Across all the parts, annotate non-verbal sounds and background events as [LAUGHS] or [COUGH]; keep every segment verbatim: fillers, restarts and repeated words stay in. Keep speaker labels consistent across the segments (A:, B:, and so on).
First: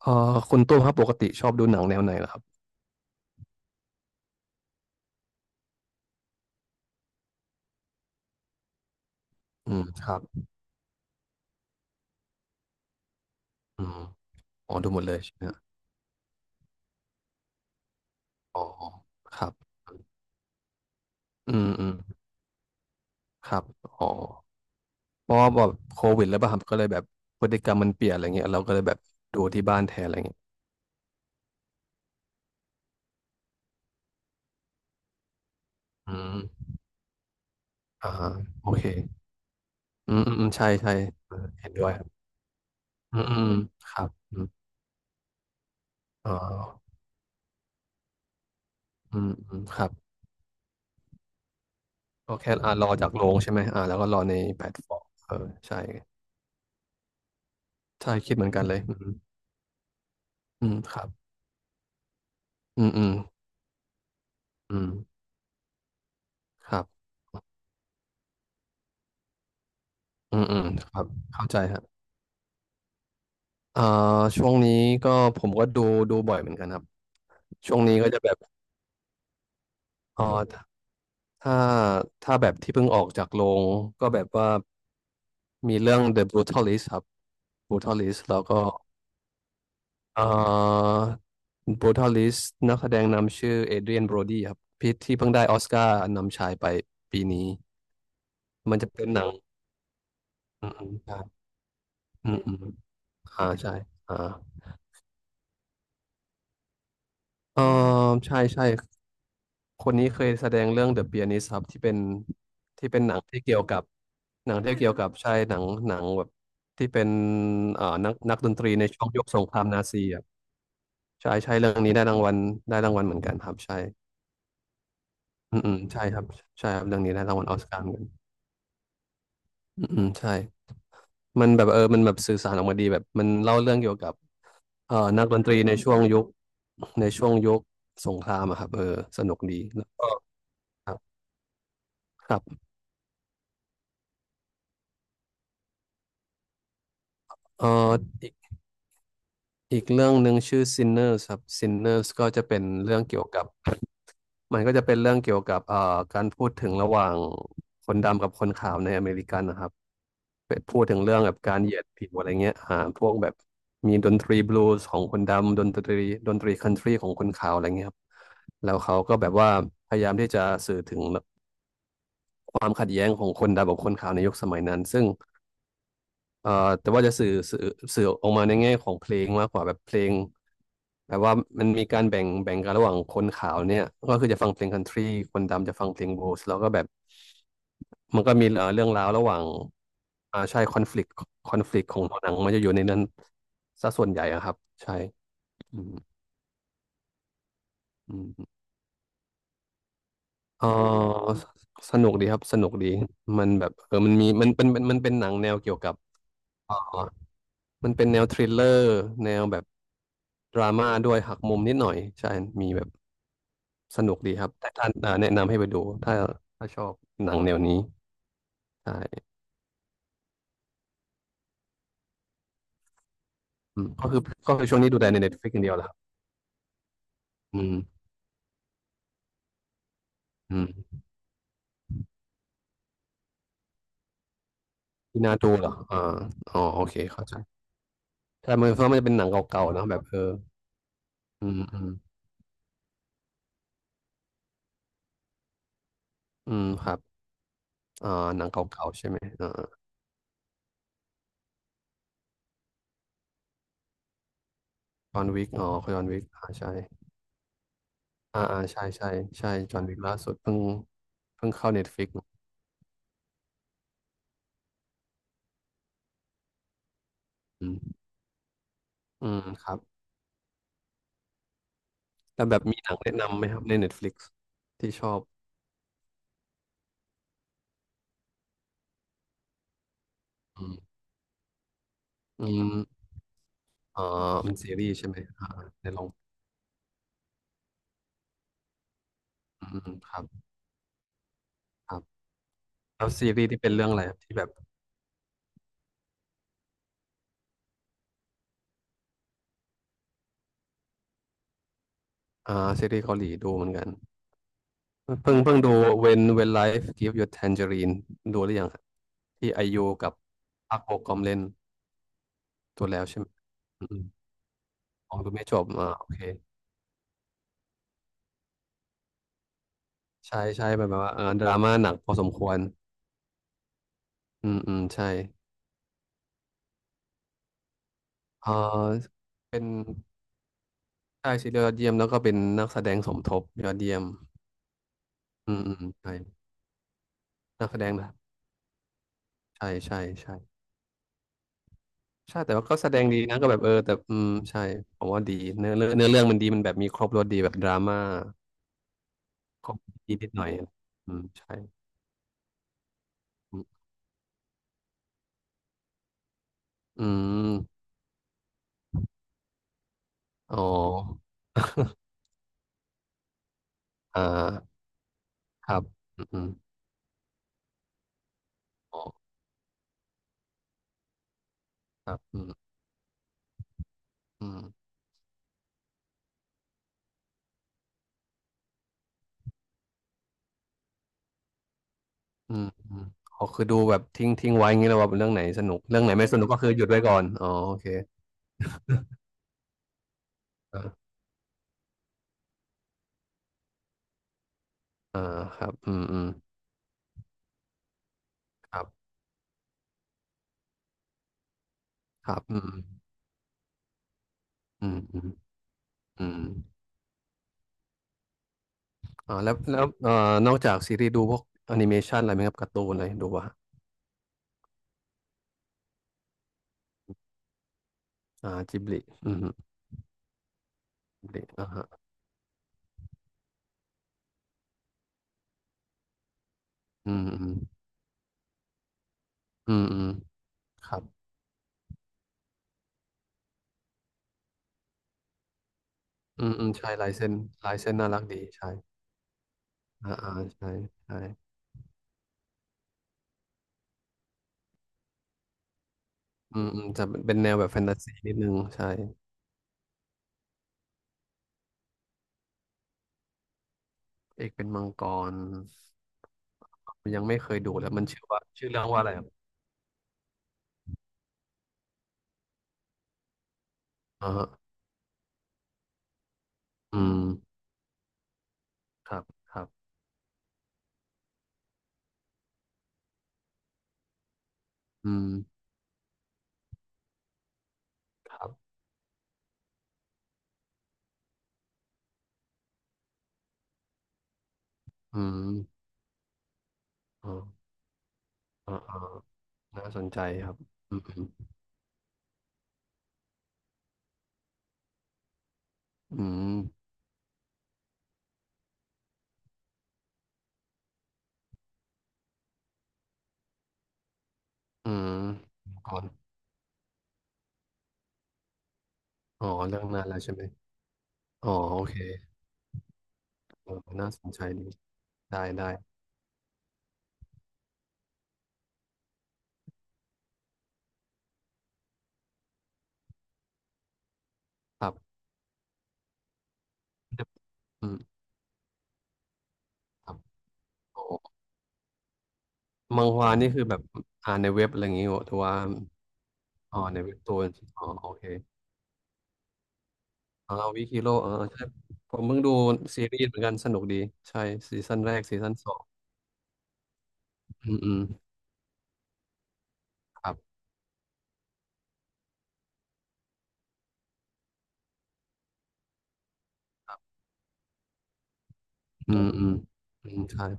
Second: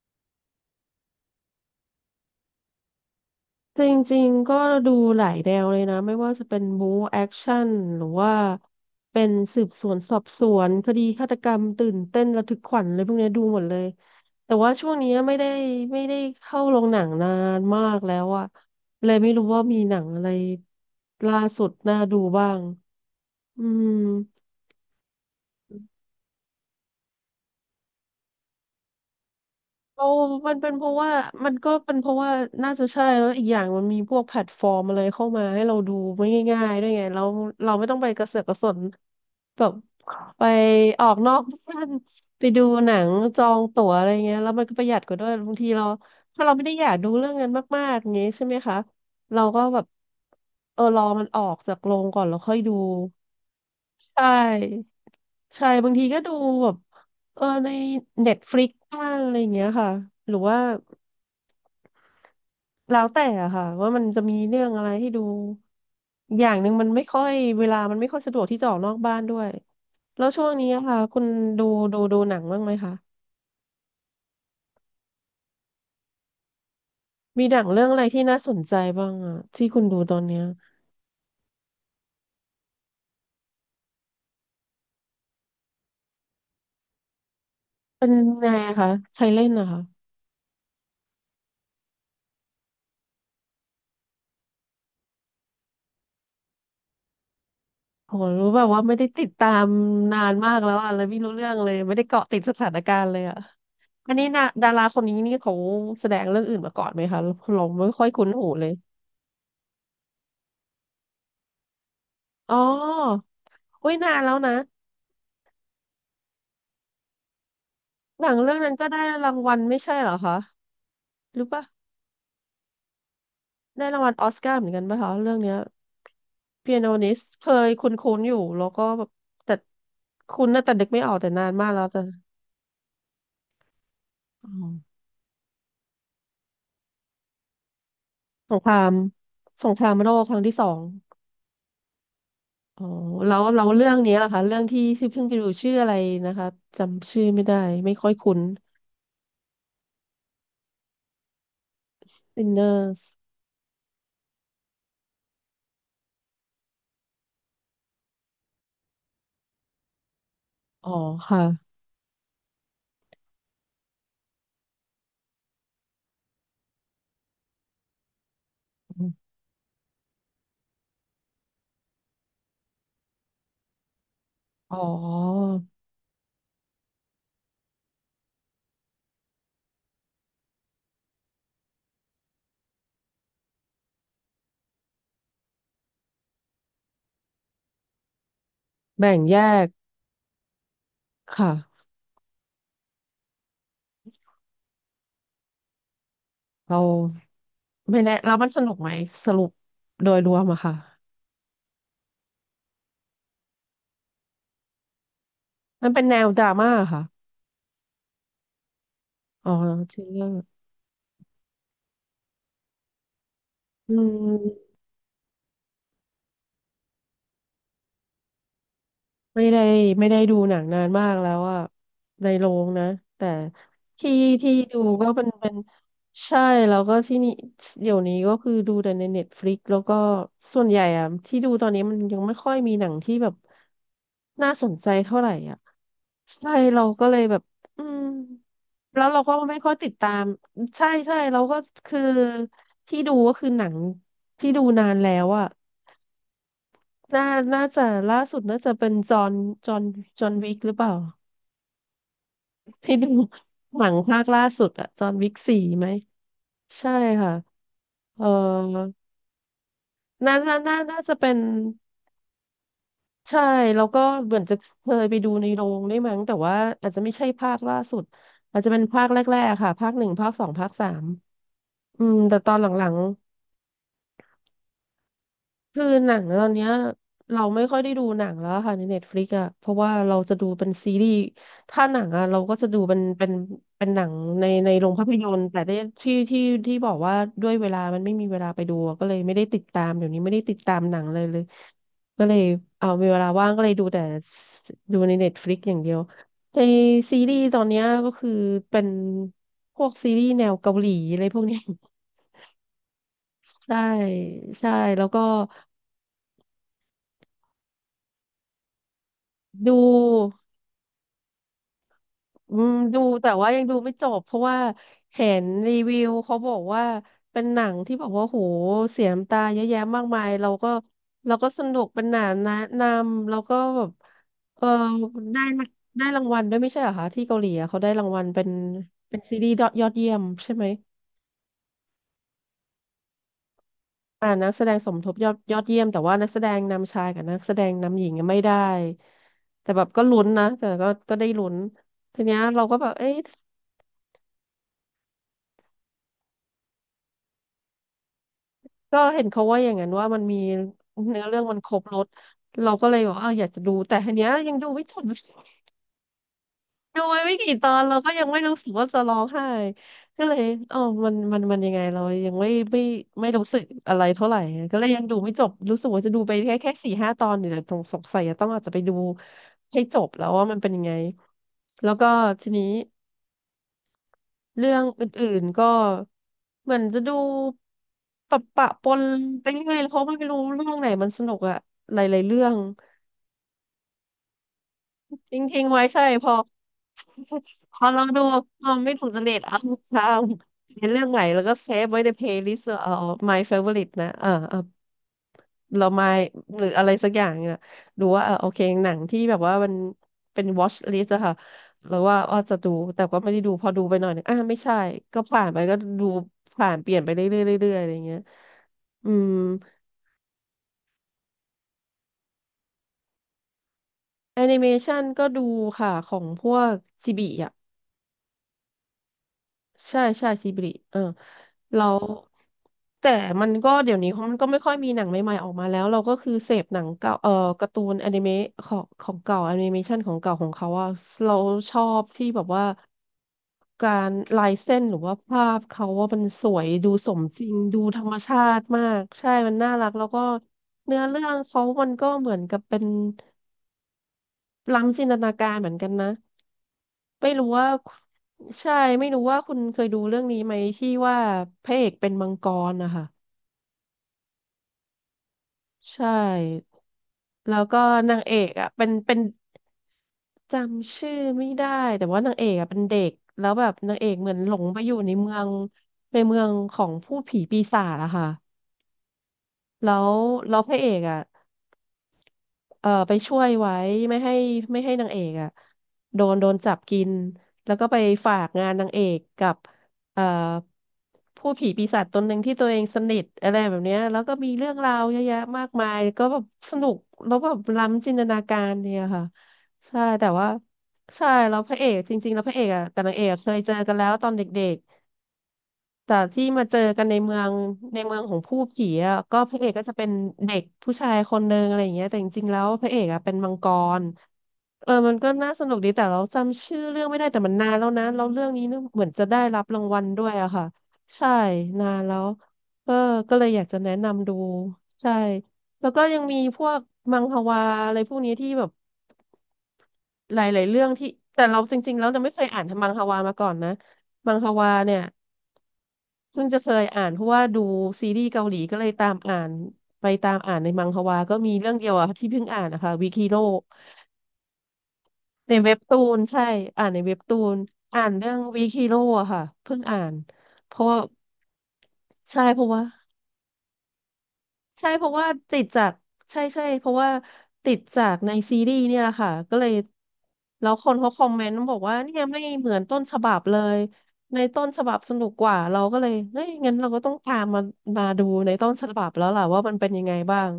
A: เอ่อคุณตุ้มครับปกติชอบดูหนังแนวไหนเหรอครับ
B: จริงๆก็ดูหลายแนวเลยนะไม่ว่าจะเป็นบู๊แอคชั่นหรือว่าเป็นสืบ
A: อื
B: ส
A: ม
B: วน
A: ค
B: ส
A: รั
B: อ
A: บ
B: บสวนคดีฆาตกรรมตื่นเต้นระทึกขวัญอะไรพวกเนี้ยดูหมดเลย
A: อืม
B: แต่ว่า
A: อ๋อดู
B: ช่วง
A: หมด
B: นี้
A: เลยใช่
B: ไม่
A: ไหม
B: ได้
A: ฮะ
B: ไม่ได้เข้าโรงหนังนานมากแล้วอะ
A: อ๋อ
B: เลยไม่
A: ค
B: รู้
A: รับ
B: ว่ามีหนังอะไรล่า
A: อื
B: สุ
A: ม
B: ด
A: อืม
B: น่าดูบ้าง
A: ครั
B: อื
A: บ
B: ม
A: อ๋อเพราะว่าแบบโควิดแล้วป่ะครับก็เลยแบบพฤติกรรมมันเปลี่ยนอะไรเงี้ยเราก็เลยแบบดูที่บ้านแท
B: โอ้
A: นอะไรเงี้ย
B: มันเป็นเพราะว่ามันก็เป็นเพราะว่าน่าจะใช่แล้วอีกอย่างมันมีพวกแพลตฟอร์มอะไรเข้ามาให้เราดู
A: อื
B: ไม่
A: ม
B: ง่ายๆด้วยไงเราเราไม่ต้องไป
A: อ่า
B: กระ
A: ฮะ
B: เสือกกระส
A: โอ
B: น
A: เค
B: แบบ
A: อืมอืม
B: ไป
A: อืมใช่ใช่
B: ออกน
A: เอ
B: อ
A: อ
B: ก
A: เห็น
B: บ้า
A: ด้ว
B: น
A: ยครับ
B: ไปดูหนัง
A: อืมอื
B: จ
A: ม
B: อ
A: อืม
B: งตั๋ว
A: ค
B: อะ
A: รั
B: ไร
A: บ
B: เงี้
A: อื
B: ยแล้ว
A: ม
B: มันก็ประหยัดกว่าด้วยบางทีเรา
A: อ๋อ
B: ถ้าเราไม่ได้อยากดูเรื่องนั้นมากๆอย่างงี้ใช่ไหมคะ
A: อืม
B: เรา
A: อื
B: ก็
A: มค
B: แบบ
A: รับ
B: เออรอมันออกจากโรงก่อนแล้
A: ก็
B: วค่
A: แค่
B: อยดู
A: อ่ารอจากโรงใช่ไหมอ่าแล้วก็ร
B: ใช
A: อในแพลต
B: ่
A: ฟอร์มเออ
B: ใช่
A: ใช่
B: บางทีก็ดูแบบเออใน
A: ใช่
B: เน็
A: คิด
B: ต
A: เหมือ
B: ฟ
A: นกั
B: ลิ
A: น
B: ก
A: เลยอื
B: บ้า
A: ม
B: งอะไรอย่างเงี้ยค่ะหรือว่า
A: อืมครับอืม
B: แล้
A: อื
B: ว
A: ม
B: แต่อะค่ะว่ามันจะมีเรื่อง
A: อื
B: อะไร
A: ม
B: ให้ดูอย่างหนึ่
A: ค
B: ง
A: รั
B: มั
A: บ
B: นไม่ค่อยเวลามันไม่ค่อยสะดวกที่จะออกนอกบ้านด้วยแล้ว
A: อื
B: ช่
A: ม
B: วง
A: อืม
B: นี้อะ
A: ค
B: ค่ะ
A: รับ
B: คุณ
A: เข้าใจ
B: ดู
A: ครั
B: ดู
A: บ
B: ดูหนังบ้างไหมคะ
A: อ่าช่วงนี้ก็ผมก็ดูดูบ่อยเหมือนกันครับ
B: มีหนัง
A: ช่วง
B: เรื่อง
A: นี้
B: อะไร
A: ก็จะ
B: ที่
A: แบ
B: น่า
A: บ
B: สนใจบ้างอะที่คุณดูตอน
A: เอ่อ
B: เนี้ย
A: ถ้าถ้าแบบที่เพิ่งออกจากโรงก็แบบว่ามีเรื่อง The Brutalist ครับ
B: เป็น
A: Brutalist แล้ว
B: ไง
A: ก็
B: อะคะใครเล่นนะคะ
A: เอ่อ Brutalist นักแสดงนำชื่อเอเดรียนโบรดีครับพี่ที่เพิ่งได้ออสการ์นำชายไปปีนี้
B: โหรู้แบบ
A: มัน
B: ว่า
A: จะ
B: ไม่
A: เป็
B: ได้
A: นห
B: ติ
A: นัง
B: ดตามนานมาก
A: อื
B: แล้
A: ม
B: ว
A: อื
B: อะ
A: ม
B: เลย
A: ใช่
B: ไม่รู้เรื่องเลยไม่ได้เกาะ
A: อื
B: ติ
A: ม
B: ด
A: อื
B: ส
A: ม
B: ถานการณ์เลยอะ
A: อ่าใช่
B: อั
A: อ่า
B: นนี้นะดาราคนนี้นี่เขาแสดงเรื่องอื่นมาก่อนไหมคะ
A: เอ
B: เรา
A: อ
B: ไม่ค่อยคุ้น
A: ใช่
B: หู
A: ใช่
B: เลย
A: คนนี้เคยแสดงเรื่อง The Pianist ครับที่เป็น
B: อ๋อ
A: ที่เป็นหนังที่เกี่ยวกับ
B: อุ้ยนานแล้ว
A: หนั
B: นะ
A: งที่เกี่ยวกับใช่หนังหนังแบบที่เป็นเอ่อนัก
B: หนั
A: นั
B: ง
A: กด
B: เรื่
A: น
B: อง
A: ตรี
B: นั้น
A: ใน
B: ก็ได้
A: ช่วงยุค
B: ราง
A: สงค
B: วัล
A: ราม
B: ไม่
A: นา
B: ใช่
A: ซี
B: เหรอ
A: อ่ะ
B: คะ
A: ใช่
B: หรือ
A: ใช่
B: ปะ
A: เรื่องนี้ได้รางวัลได้รางวัลเหมือนกันครับใช่
B: ได้รางวัลออสการ์เหมือนกันปะคะเรื่องเนี้
A: อื
B: ย
A: มอืมใช่ครับใช่
B: เปี
A: ค
B: ย
A: รับ
B: โน
A: เรื่อง
B: นิ
A: นี้
B: ส
A: ได้รางวั
B: เค
A: ลออส
B: ย
A: การ์
B: คุ
A: เหมือนกั
B: ้นๆ
A: น
B: อยู่แล้วก็แบบแต่
A: อืมอืมใช่
B: คุ้นนะแต่นึกไม่ออกแต่นา
A: มัน
B: น
A: แบ
B: มา
A: บ
B: ก
A: เอ
B: แล้
A: อ
B: วแต่
A: มันแบบสื่อสารออกมาดีแบบมันเล่าเรื่องเกี่ยวกับ
B: อ๋
A: เอ่อ
B: อ
A: นักดนตรีในช่วงยุคในช่วงยุคสงคราม
B: ส
A: อะ
B: ง
A: ค
B: ค
A: รับ
B: รา
A: เออ
B: ม
A: สนุกดี
B: สงค
A: แล้
B: รา
A: ว
B: ม
A: ก็
B: โลกครั้งที่สอง
A: ครับครับ
B: อ๋อแล้วแล้วเรื่องนี้ล่ะคะเรื่องที่ที่เพิ่งไปดูชื่ออะไรนะคะจำชื่อไม่ได้
A: เอ่
B: ไม่ค่อย
A: อ
B: คุ้น
A: อีกเรื่องหนึ่งชื่อ Sinners ครับ Sinners ก็จะเป็นเรื่อง
B: Sinners
A: เกี่ยวกับมันก็จะเป็นเรื่องเกี่ยวกับเอ่อการพูดถึงระหว่างคนดำกับคนขาวในอเมริกันนะครับเป็นพูด
B: อ๋อ
A: ถึงเรื่องแบบ
B: ค่ะ
A: การเหยียดผิวอะไรเงี้ยอ่าพวกแบบมีดนตรีบลูส์ของคนดำดนตรีดนตรีคันทรีของคนขาวอะไรเงี้ยครับแล้วเขาก็แบบว่าพยายามที่จะสื่อถึงความขัดแย้งของคนดำกับคนขาวในยุคสมัย
B: อ๋อ
A: นั้นซึ่ง เอ่อแต่ว่าจะสื่อสื่อสื่อออกมาในแง่ของเพลงมากกว่าแบบเพลงแบบว่ามันมีการแบ่งแบ่งกันระหว่างคนขาวเนี่ยก็คือจะฟังเพลงคันทรีคนดำจะฟังเพลงบลูส์แล้วก็แบบมันก็มีเอ่อเรื่องราว
B: แบ่ง
A: ระห
B: แย
A: ว่าง
B: ก
A: อ่าใช่คอนฟ lict
B: ค
A: คอนฟ lict
B: ่ะ
A: ของหนังมันจะอยู่ในนั้นซะส่วนใหญ่อะครับใช่อืม
B: เรา ไม่แน่
A: อื
B: แล้วมันส
A: ม
B: นุกไหมสรุปโดยรวมอะ
A: เออ
B: ค่ะ
A: สสนุกดีครับสนุกดีมันแบบเออมันมีมันเป็นมันมันเป็นหนังแนวเกี่ยว
B: มัน
A: กับ
B: เป็นแนวดราม่าค่ะ
A: มันเป็นแนวทริลเลอร์แนว
B: อ๋อ
A: แบบ
B: ชื่อเรื่อง
A: ดราม่าด้วยหักมุมนิดหน่อยใช่มีแบบ
B: อื
A: สนุกดีครับ
B: ม
A: แต่ท่านอ่าแนะนำให้ไปดูถ้าถ้าชอบหนังแนวนี้ใช่
B: ไม่ได้ไม่ได้ดูหนังนานมากแล้วอะในโรงนะแต่
A: อืมก็
B: ที่
A: คือ
B: ที่
A: ก็คือช่
B: ดู
A: วงนี้ดู
B: ก็
A: แต่ใน
B: เป็นเป็
A: Netflix
B: น
A: อย่างเดียวแหละครับ
B: ใช่แล้วก็ที่นี่
A: อืม
B: เดี๋ยวนี้ก็คือดูแต่ในเน็ตฟลิกแล้วก็
A: อื
B: ส่วนใหญ่
A: ม
B: อะที่ดูตอนนี้มันยังไม่ค่อยมีหนังที่แบบน่าสนใจเท่า
A: ที่
B: ไหร่
A: น่าดู
B: อ่ะ
A: เหรออ่า
B: ใช่
A: อ๋อโอ
B: เรา
A: เค
B: ก็เลย
A: เข้า
B: แบ
A: ใจ
B: บอืม
A: แต่มันเพราะมัน
B: แล้
A: จะ
B: ว
A: เป็น
B: เรา
A: หนัง
B: ก็ไม่
A: เก่า
B: ค่อ
A: ๆ
B: ย
A: เน
B: ติ
A: อะ
B: ด
A: แบบ
B: ตา
A: เอ
B: ม
A: อ
B: ใช่ใช่เรา
A: อื
B: ก็
A: มอืม
B: คือที่ดูก็คือหนังที่ดูนานแล้วอะ
A: อืมครับ
B: น่าน่าจะ
A: อ่า
B: ล่าสุ
A: ห
B: ด
A: นังเก
B: น่าจะ
A: ่า
B: เป็น
A: ๆใช่
B: จ
A: ไห
B: อ
A: ม
B: ห์น
A: อ่า
B: จอห์นจอห์นวิกหรือเปล่าที่ดูหนังภาคล่าสุดอะจอห์น
A: จอห์
B: วิ
A: น
B: ก
A: วิก
B: สี่
A: อ๋อ
B: ไหม
A: จอห์นวิกอ่าใช่
B: ใช่ค่ะเออ
A: อ่าอ่าใช่ใช่ใช่จอห์นวิกล่าสุ
B: น่า
A: ดเพิ่
B: น่า
A: ง
B: น่าน่าจะเป็น
A: เพิ่งเข้าเน็ตฟลิก
B: ใช่ แล้วก็เหมือนจะเคยไปดูในโรงได้วยมั้งแต่ว่าอาจจะไม่ใช่ภาค
A: อื
B: ล่า
A: ม
B: สุดอาจจะเป็นภาคแร
A: อืม
B: กๆ
A: ค
B: ค่ะ
A: รับ
B: ภาคหนึ่งภาคสองภาคสามอืม แต่
A: แต่
B: ตอ
A: แบ
B: น
A: บ
B: ห
A: มี
B: ลั
A: หนั
B: ง
A: ง
B: ๆ
A: แนะนำไหมครับใน Netflix ที่ชอบ
B: คือหนังตอนเนี้ยเราไม่ค่อยได้ดูหนังแล้วค่ะในเน็ตฟลิกอะเพราะว่าเราจะดูเป็
A: อื
B: น
A: ม
B: ซีรีส์ถ้าหนังอะเรา
A: อื
B: ก็จะ
A: ม
B: ดูเป็นเป็นเป็นหนั
A: อ่า
B: งใน
A: เป็น
B: ใน
A: ซีรี
B: โรง
A: ส์
B: ภา
A: ใช่
B: พ
A: ไหม
B: ยนตร์
A: อ่า
B: แต่ได้
A: ในลอง
B: ที่ที่ที่บอกว่าด้วยเวลามันไม่มีเวลาไปดูอะก็เลยไม่ได้ติด
A: อื
B: ตา
A: ม
B: ม
A: อืม
B: เดี๋ย
A: ค
B: ว
A: รั
B: นี้
A: บ
B: ไม่ได้ติดตามหนังเลยเลย
A: ครับ
B: ก็เลยเอา
A: แล้
B: มี
A: ว
B: เว
A: ซี
B: ลา
A: รี
B: ว่า
A: ส์
B: ง
A: ที่
B: ก็เล
A: เป็น
B: ย
A: เรื่
B: ดู
A: องอะ
B: แต่
A: ไรครับที่แบบ
B: ดูในเน็ตฟลิกอย่างเดียวในซีรีส์ตอนเนี้ยก็คือเป็นพวกซีรีส์แนวเกาหลีอะไรพวกเนี้ย
A: อ่าซีรีส์เกาหลีดูเห
B: [LAUGHS]
A: มือน
B: ใช่
A: กัน
B: ใช่แล้วก็
A: เพิ่งเพิ่งดู When When Life g i v e You Tangerine ดูหรือยังครับที่ไอ
B: ดู
A: ยูกับพักโบกอมเล่น
B: อืม
A: ตัว
B: ดู
A: แล้วใช่ไหม
B: แต่ว่ายังดู
A: อื
B: ไม่
A: ม
B: จบเพราะว่า
A: อม
B: เห็
A: ดู
B: น
A: ไม่จบ
B: รี
A: อ่า
B: วิ
A: โอ
B: ว
A: เค
B: เขาบอกว่าเป็นหนังที่บอกว่าโหเสียน้ำตาเยอะแยะมากมาย
A: ใช่
B: เรา
A: ใช่
B: ก็
A: แบบว่าเออ
B: เรา
A: ด
B: ก็
A: รา
B: ส
A: ม่า
B: นุ
A: ห
B: ก
A: นัก
B: เป็น
A: พอ
B: หนั
A: สม
B: ง
A: คว
B: แนะ
A: ร
B: นำแล้วก็แบบ
A: อืม
B: เออ
A: อืมใช่
B: ได้มาได้รางวัลด้วยไม่ใช่เหรอคะที่เกาหลีอะเขาได้รางวัลเป็น
A: เออ
B: เป็นซีรีส์
A: เป็
B: ย
A: น
B: อดเยี่ยมใช่ไหม
A: ใช่ซีเรียลยอดเยี่ยมแล้วก็เป็นนักแสดงสมทบยอดเยี่ยม
B: อ่านักแสดงสมทบยอด
A: อื
B: ยอ
A: ม
B: ด
A: อื
B: เยี่ย
A: ม
B: มแต่
A: ใช่
B: ว่านักแสดงนำชายกับนักแสด
A: นัก
B: ง
A: แสดง
B: นำหญิ
A: นะ
B: งยังไม่ได้
A: ใช่
B: แต่แบบ
A: ใช่
B: ก็ลุ้น
A: ใช่
B: นะแต่ก็ก็ได้ลุ้นทีเนี้
A: ใช่
B: ย
A: แต่
B: เรา
A: ว่า
B: ก็
A: ก็
B: แบ
A: แส
B: บ
A: ดง
B: เอ๊ะ
A: ดีนะก็แบบเออแต่อืมใช่ผมว่าดีเนื้อเรื่องเนื้อเรื่องมันดีมันแบบมีครบรสดีแบบดราม่า
B: ก็เห็นเขาว่าอ
A: คร
B: ย่าง
A: บ
B: นั้นว่า
A: ดี
B: มัน
A: นิด
B: มี
A: หน่อยอื
B: เนื้
A: ม
B: อเรื่อง
A: ใช่
B: มันครบรสเราก็เลยบอกว่าเอออยาก
A: อื
B: จะดู
A: ม
B: แต่ทีเนี้ยยังดูไม่จบ [LAUGHS] ดู
A: อื
B: ไปไม่กี่ตอ
A: ม
B: นเราก็ยังไม่รู้สึกว่าจะร้องไห้ก็เลย
A: อ๋อ
B: เอ๋อมันมันมันยังไง
A: [LAUGHS]
B: เรายังไม่ไม่ไม่รู้สึกอะไร
A: อ่
B: เท่าไหร่ก็
A: า
B: เลยยังดูไม่จบ
A: ค
B: รู้
A: รับ
B: สึกว่าจะดู
A: อืม
B: ไป
A: อืม
B: แค่แค่สี่ห้าตอนเดี๋ยวนะตรงสงสัยจะต้องอาจจะไปดู
A: อ๋อ
B: ให้จบแล้วว่ามันเป็นยังไงแล้วก็
A: ครับอื
B: ทีนี้
A: มอืม
B: เรื่องอื่นๆก็เหมือนจะดูปะปะปนไปเรื่อยเพราะไม่รู้เรื่องไหนมันสนุกอะหลายๆเรื่อ
A: อื
B: ง
A: มอืมอ๋อคือดูแบบทิ้งทิ้งไว้อย่างนี้เลยว่าเรื่อ
B: ท
A: งไหนส
B: ิ้งๆ
A: นุก
B: ไว้
A: เรื่อ
B: ใช่
A: งไหน
B: พ
A: ไม่
B: อ
A: สนุกก็คือหยุดไว้ก่อนอ๋อโอ
B: พอ
A: เค
B: เราดูเราไม่ถูกจริตเอาข้ามเห็นเรื่อง
A: อ่า
B: ใหม่แล้วก็เซฟไว้ในเพลย์ลิสต์เอา my favorite นะเออเออ
A: อ่าครับ
B: เรา
A: อืม
B: มา
A: อืม
B: หรืออะไรสักอย่างเนี่ยดูว่าเออโอเค
A: ครั
B: หนัง
A: บ
B: ที่แบบว่ามันเป็น watch list อะค่ะหรือว่า
A: ค
B: อ้อ
A: รับ
B: จะ
A: อื
B: ดู
A: ม
B: แต่ก็ไม่ได้ดูพอดูไปหน่อยหนึงอ่ะไม่ใช่
A: อืม
B: ก็
A: อืม
B: ผ่านไปก็ดู
A: อืม
B: ผ่านเปลี่ยนไปเรื่อยๆเรื่อยๆอะไรอย่างเงี้ยอืม
A: อ่าแล้วแล้วเอ่อนอกจากซีรีส์ดูพวกแอนิเมชันอะไรไหมครับการ์ตูนอะไรดูป่ะฮะ
B: แอนิเมชันก็ดูค่ะของพวกจิบิ
A: อ่า จิบลิอืม
B: ใช่ใช่ชิบริเออ
A: จิบลิอ่า
B: แล้
A: ฮะ
B: วแต่มันก็เดี๋ยวนี้มันก็ไม่ค่อยมีหนังใหม่ๆออกมาแล้วเราก็คือเสพหนัง
A: อื
B: เก่า
A: ม
B: เอ่อ
A: อืม
B: การ์ตูนอนิเมะของของเก่าแอนิ
A: อื
B: เม
A: ม
B: ชั
A: อื
B: นข
A: ม
B: องเก่าของเขาอะ
A: ครับ
B: เราชอบที่แบบว่าการลายเส้นหรือว่าภาพเขาว่ามันส
A: อืม
B: ว
A: อื
B: ย
A: ม
B: ดู
A: ใช่
B: ส
A: ลาย
B: ม
A: เส้น
B: จริง
A: ลาย
B: ดู
A: เส้น
B: ธร
A: น่า
B: รม
A: รักดี
B: ชาติ
A: ใช่
B: มากใช่มันน่ารักแล้ว
A: อ่า
B: ก็
A: อ่าใช่
B: เนื้อ
A: ใช่
B: เรื่องเขามันก็เหมือนกับเป็นล้ำจินตนาการเหมือนกันนะ
A: อืมอืมจะ
B: ไม่
A: เป็น
B: รู้
A: แนวแบ
B: ว่า
A: บแฟนตาซีนิดนึง
B: ใช่
A: ใช่
B: ไม่รู้ว่าคุณเคยดูเรื่องนี้ไหมที่ว่าพระเอกเป็นมังกรนะคะ
A: เอกเป็นมังกร
B: ใช่
A: ยังไม่เค
B: แล้
A: ย
B: ว
A: ดู
B: ก็
A: แล้วมัน
B: นาง
A: ชื่อ
B: เอ
A: ว่า
B: ก
A: ชื่
B: อ่ะ
A: อเรื่อ
B: เป็
A: ง
B: น
A: ว่าอะไร
B: เป็น
A: ครับ
B: จำชื่อไม่ได้แต่ว่านางเอกอ่ะเป็นเด็กแล้วแบบนางเอกเห
A: อ่า
B: มือน
A: ฮะ
B: หลงไปอยู่ในเมืองในเมืองของ
A: อืม
B: ผู้ผีปีศาจอะค่ะ
A: ครับ ครับ
B: แล้วแล้วพระเอกอ่ะ เอ่อไปช่วยไว้ไม่ให้ไม่ให้นา
A: อื
B: งเอ
A: ม
B: กอ่ะโดนโดนจับกินแล้วก็ไป
A: ค
B: ฝาก
A: รั
B: งา
A: บ
B: นนางเอกกับเอ่อผู้ผีปีศาจตนหนึ่งที่ตัวเองสนิทอะไรแบบเนี้ยแล้วก็มีเรื่องราวเย
A: อื
B: อะแยะมาก
A: ม
B: มายก็แบบสนุก
A: อ๋อ
B: แล้วแบบล้ำจินตนากา
A: อ๋
B: ร
A: ออ๋อ
B: เนี่ยค่ะ
A: น่า
B: ใช่
A: สนใจ
B: แต่ว่า
A: ครับอืม
B: ใช่แล้วพระเอกจริงๆแล้วพระเอกอ่ะกับนางเอกอะเคยเจอกันแล้วตอนเด็ก แต่
A: อื
B: ที่
A: ม
B: มาเจอกันในเมืองในเมืองของผู้ผีอ่ะก็พระเอกก็จะเป็นเด็กผู้ชายคนนึงอะไรอย่างเงี้ยแต่จริงๆแล้วพระเอกอ่ะเป็นมังกรเอ
A: อื
B: อ
A: ม
B: มันก็น่าสนุกดี
A: ก่อ
B: แต่
A: น
B: เราจำชื่อเรื่องไม่ได้แต่มันนานแล้วนะแล้วเรื่องนี้เนี่ยเหมือนจะได้
A: อ๋อ
B: รับ
A: เรื่
B: รา
A: อ
B: ง
A: ง
B: วั
A: นั้
B: ล
A: นแล้ว
B: ด้วย
A: ใช่ไหม
B: อะค่ะใช่
A: อ๋อ โอ
B: นา
A: เค
B: นแล้วเออก็เลยอยาก
A: เอ
B: จะ
A: อ
B: แนะ
A: น่าส
B: นำ
A: น
B: ดู
A: ใจดี
B: ใช่
A: ได้ ได้
B: แล้วก็ยังมีพวกมังฮวาอะไรพวกนี้ที่แบบหลายๆเรื่องที่แต่เราจริงๆแล้วเราไม่เคยอ่านมังฮวามาก่อนนะมังฮวา
A: ครั
B: เนี่ย
A: บ
B: เพิ่งจะเคยอ่านเพราะว่าดู
A: อืม
B: ซีรีส์เกาหลีก็เลยตามอ่านไป
A: ครับ
B: ตามอ่านในมังฮ
A: อ๋อ
B: วาก็มีเรื่องเดียวอะที่เพิ่งอ่านนะคะ
A: มั
B: วี
A: งฮ
B: คิ
A: วา
B: โร่
A: นี่คือแบบ อ่านในเว็บอะไรอย่างงี้เหรอหรือ
B: ใน
A: ว่า
B: เว็บตูนใช่
A: อ๋อ
B: อ่าน
A: ใน
B: ในเว็
A: เว็
B: บ
A: บ
B: ตู
A: ตัว
B: น
A: อ๋อ
B: อ่า
A: โอ
B: น
A: เค
B: เรื่องวีคิโร่อะค่ะเพิ่งอ่าน
A: อ๋อ
B: เพ
A: วิ
B: ราะว่า
A: คิโร่อ๋อใช่ผมเพิ่
B: ใช่
A: งดู
B: เพราะว่า
A: ซีรีส์เหมือนกันสนุกดี ใช่ ซี
B: ใช่
A: ซั่น
B: เพ
A: แร
B: ราะ
A: ก
B: ว่า
A: ซีซั่น
B: ติด
A: สอ
B: จา
A: ง
B: กใช่ใช่เพราะว่า
A: อื
B: ติด
A: มอืม
B: จากในซีรีส์เนี่ยแหละค่ะก็เลย
A: ครับ
B: แล้วคนเขาคอมเมนต์บอกว่าเนี่ยไม่เหมือนต้นฉบับเลยในต้นฉบับสนุกกว่าเราก็เลยเฮ้ยงั้นเราก็ต้องตามมามาดูในต้นฉบับ
A: อื
B: แล้ว
A: ม
B: ล่ะ
A: อืม
B: ว่ามันเป็นยัง
A: อื
B: ไง
A: ม
B: บ้า
A: ใช่
B: ง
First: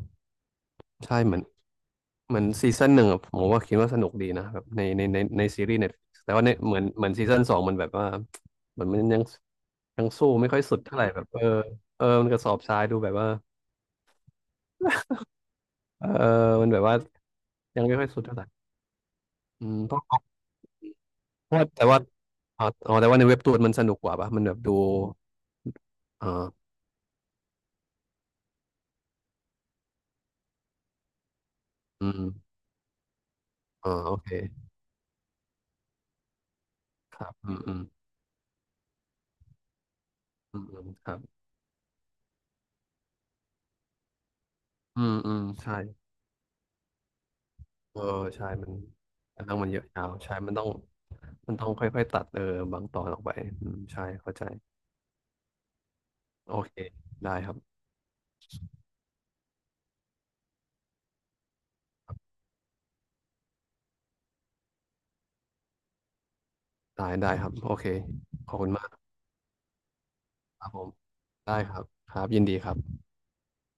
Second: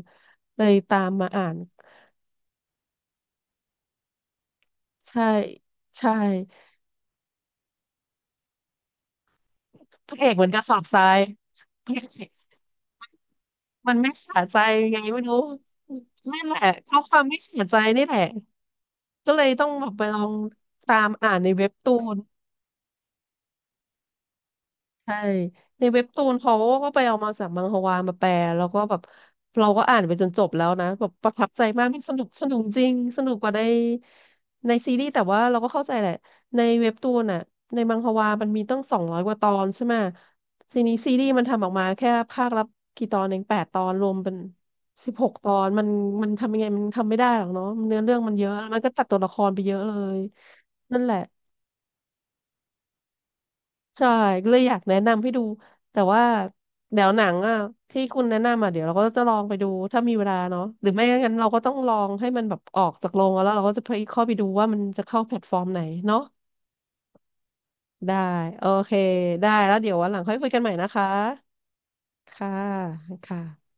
B: เลยตาม
A: ใช่
B: มา
A: เหมือน
B: อ่าน
A: เหมือนซีซั่นหนึ่งอะผมว่าคิดว่าสนุกดีนะแบบในในใน
B: ใช่
A: ในซีรีส์เน็ต
B: ใช่
A: แต่ว่าในเหมือนเหมือนซีซั่นสองมันแบบว่าเหมือนมันยังยัง
B: พระเอ
A: สู้
B: กเหมื
A: ไม่
B: อนก
A: ค่อ
B: ระ
A: ย
B: ส
A: สุ
B: อ
A: ด
B: บท
A: เท่าไหร่
B: ราย
A: แบบเออ
B: [LAUGHS] พ
A: เอ
B: ระ
A: อ
B: เอ
A: มั
B: ก
A: นกระสอบทรายดูแบบว่า
B: มันไม่สะใจยังไงไม่รู้
A: เออ
B: นั่นแหละ
A: มันแบบ
B: เพ
A: ว่า
B: ราะความไม่สะใจ
A: ยังไม่
B: นี่
A: ค่อย
B: แห
A: สุ
B: ละ
A: ดเท่าไหร่
B: ก็เลยต้
A: อื
B: อง
A: ม
B: แบบ
A: เพ
B: ไปลอ
A: ราะ
B: งตามอ่านใน
A: เพราะ
B: เว็บ
A: แต่
B: ตู
A: ว่า
B: น
A: อ๋ออ๋อแต่ว่าในเว็บตูนมันสนุกกว่าปะมันแบบดู
B: ใช่ในเว็บตูนเขา
A: อ่า
B: ก็ไปเอามาจากมังฮวามาแปลแล้วก็แบบเราก็อ่านไปจนจบแล้วนะแบบประทับใจมากมัน
A: อื
B: สนุก
A: ม
B: สนุกจริงสนุกกว่าใน
A: อ่าโอเค
B: ในซีรีส์แต่ว่าเราก็เข้าใจแหละในเว็บตู
A: ค
B: น
A: รับ
B: อ่ะ
A: อืมอื
B: ใน
A: ม
B: มังฮวามันมีตั้งสองร้อยกว่าตอนใช่ไหม
A: อืมอื
B: ซี
A: ม
B: นี้
A: ค
B: ซี
A: รับ
B: รีส์มันทำออกมาแค่ภาคละกี่ตอนเองแปดตอนรวมเป็น
A: อื
B: สิบ
A: ม
B: หก
A: อืม
B: ตอน
A: ใช่
B: มันมันทำยังไงมันทำไม่ได้หรอกเนาะเนื้
A: เอ
B: อ
A: อ
B: เรื่องมันเย
A: ใช่
B: อะ
A: มัน
B: มันก็ตัดตัวละคร
A: เรื่อ
B: ไป
A: งมัน
B: เย
A: เย
B: อะ
A: อะ
B: เล
A: ยาว
B: ย
A: ใช่มันต้อง
B: นั่นแหละ
A: มันต้องค่อยๆตัดเออบางตอนออกไปอืมใช่
B: ใช่
A: เข้าใจ
B: ก็เลยอยากแนะนำให้ดูแต่ว่า
A: โอเค
B: เดี๋ยวหนัง
A: ได้ครั
B: อ่ะ
A: บ
B: ที่คุณแนะนำอ่ะเดี๋ยวเราก็จะลองไปดูถ้ามีเวลาเนาะหรือไม่งั้นเราก็ต้องลองให้มันแบบออกจากโรงแล้วเราก็จะไปเข้าไปดูว่ามันจะเข้าแพลตฟอร์มไหนเนาะ
A: ได้ได้ครับโอเค
B: ได้
A: ขอบ
B: โอ
A: คุณมาก
B: เคได้แล้วเดี๋ยววันหลังค่อยคุยกัน
A: ค
B: ให
A: รั
B: ม่
A: บผ
B: นะ
A: ม
B: คะ
A: ได้ครับครับยิน
B: ค่ะ
A: ดีครับ
B: ค่ะ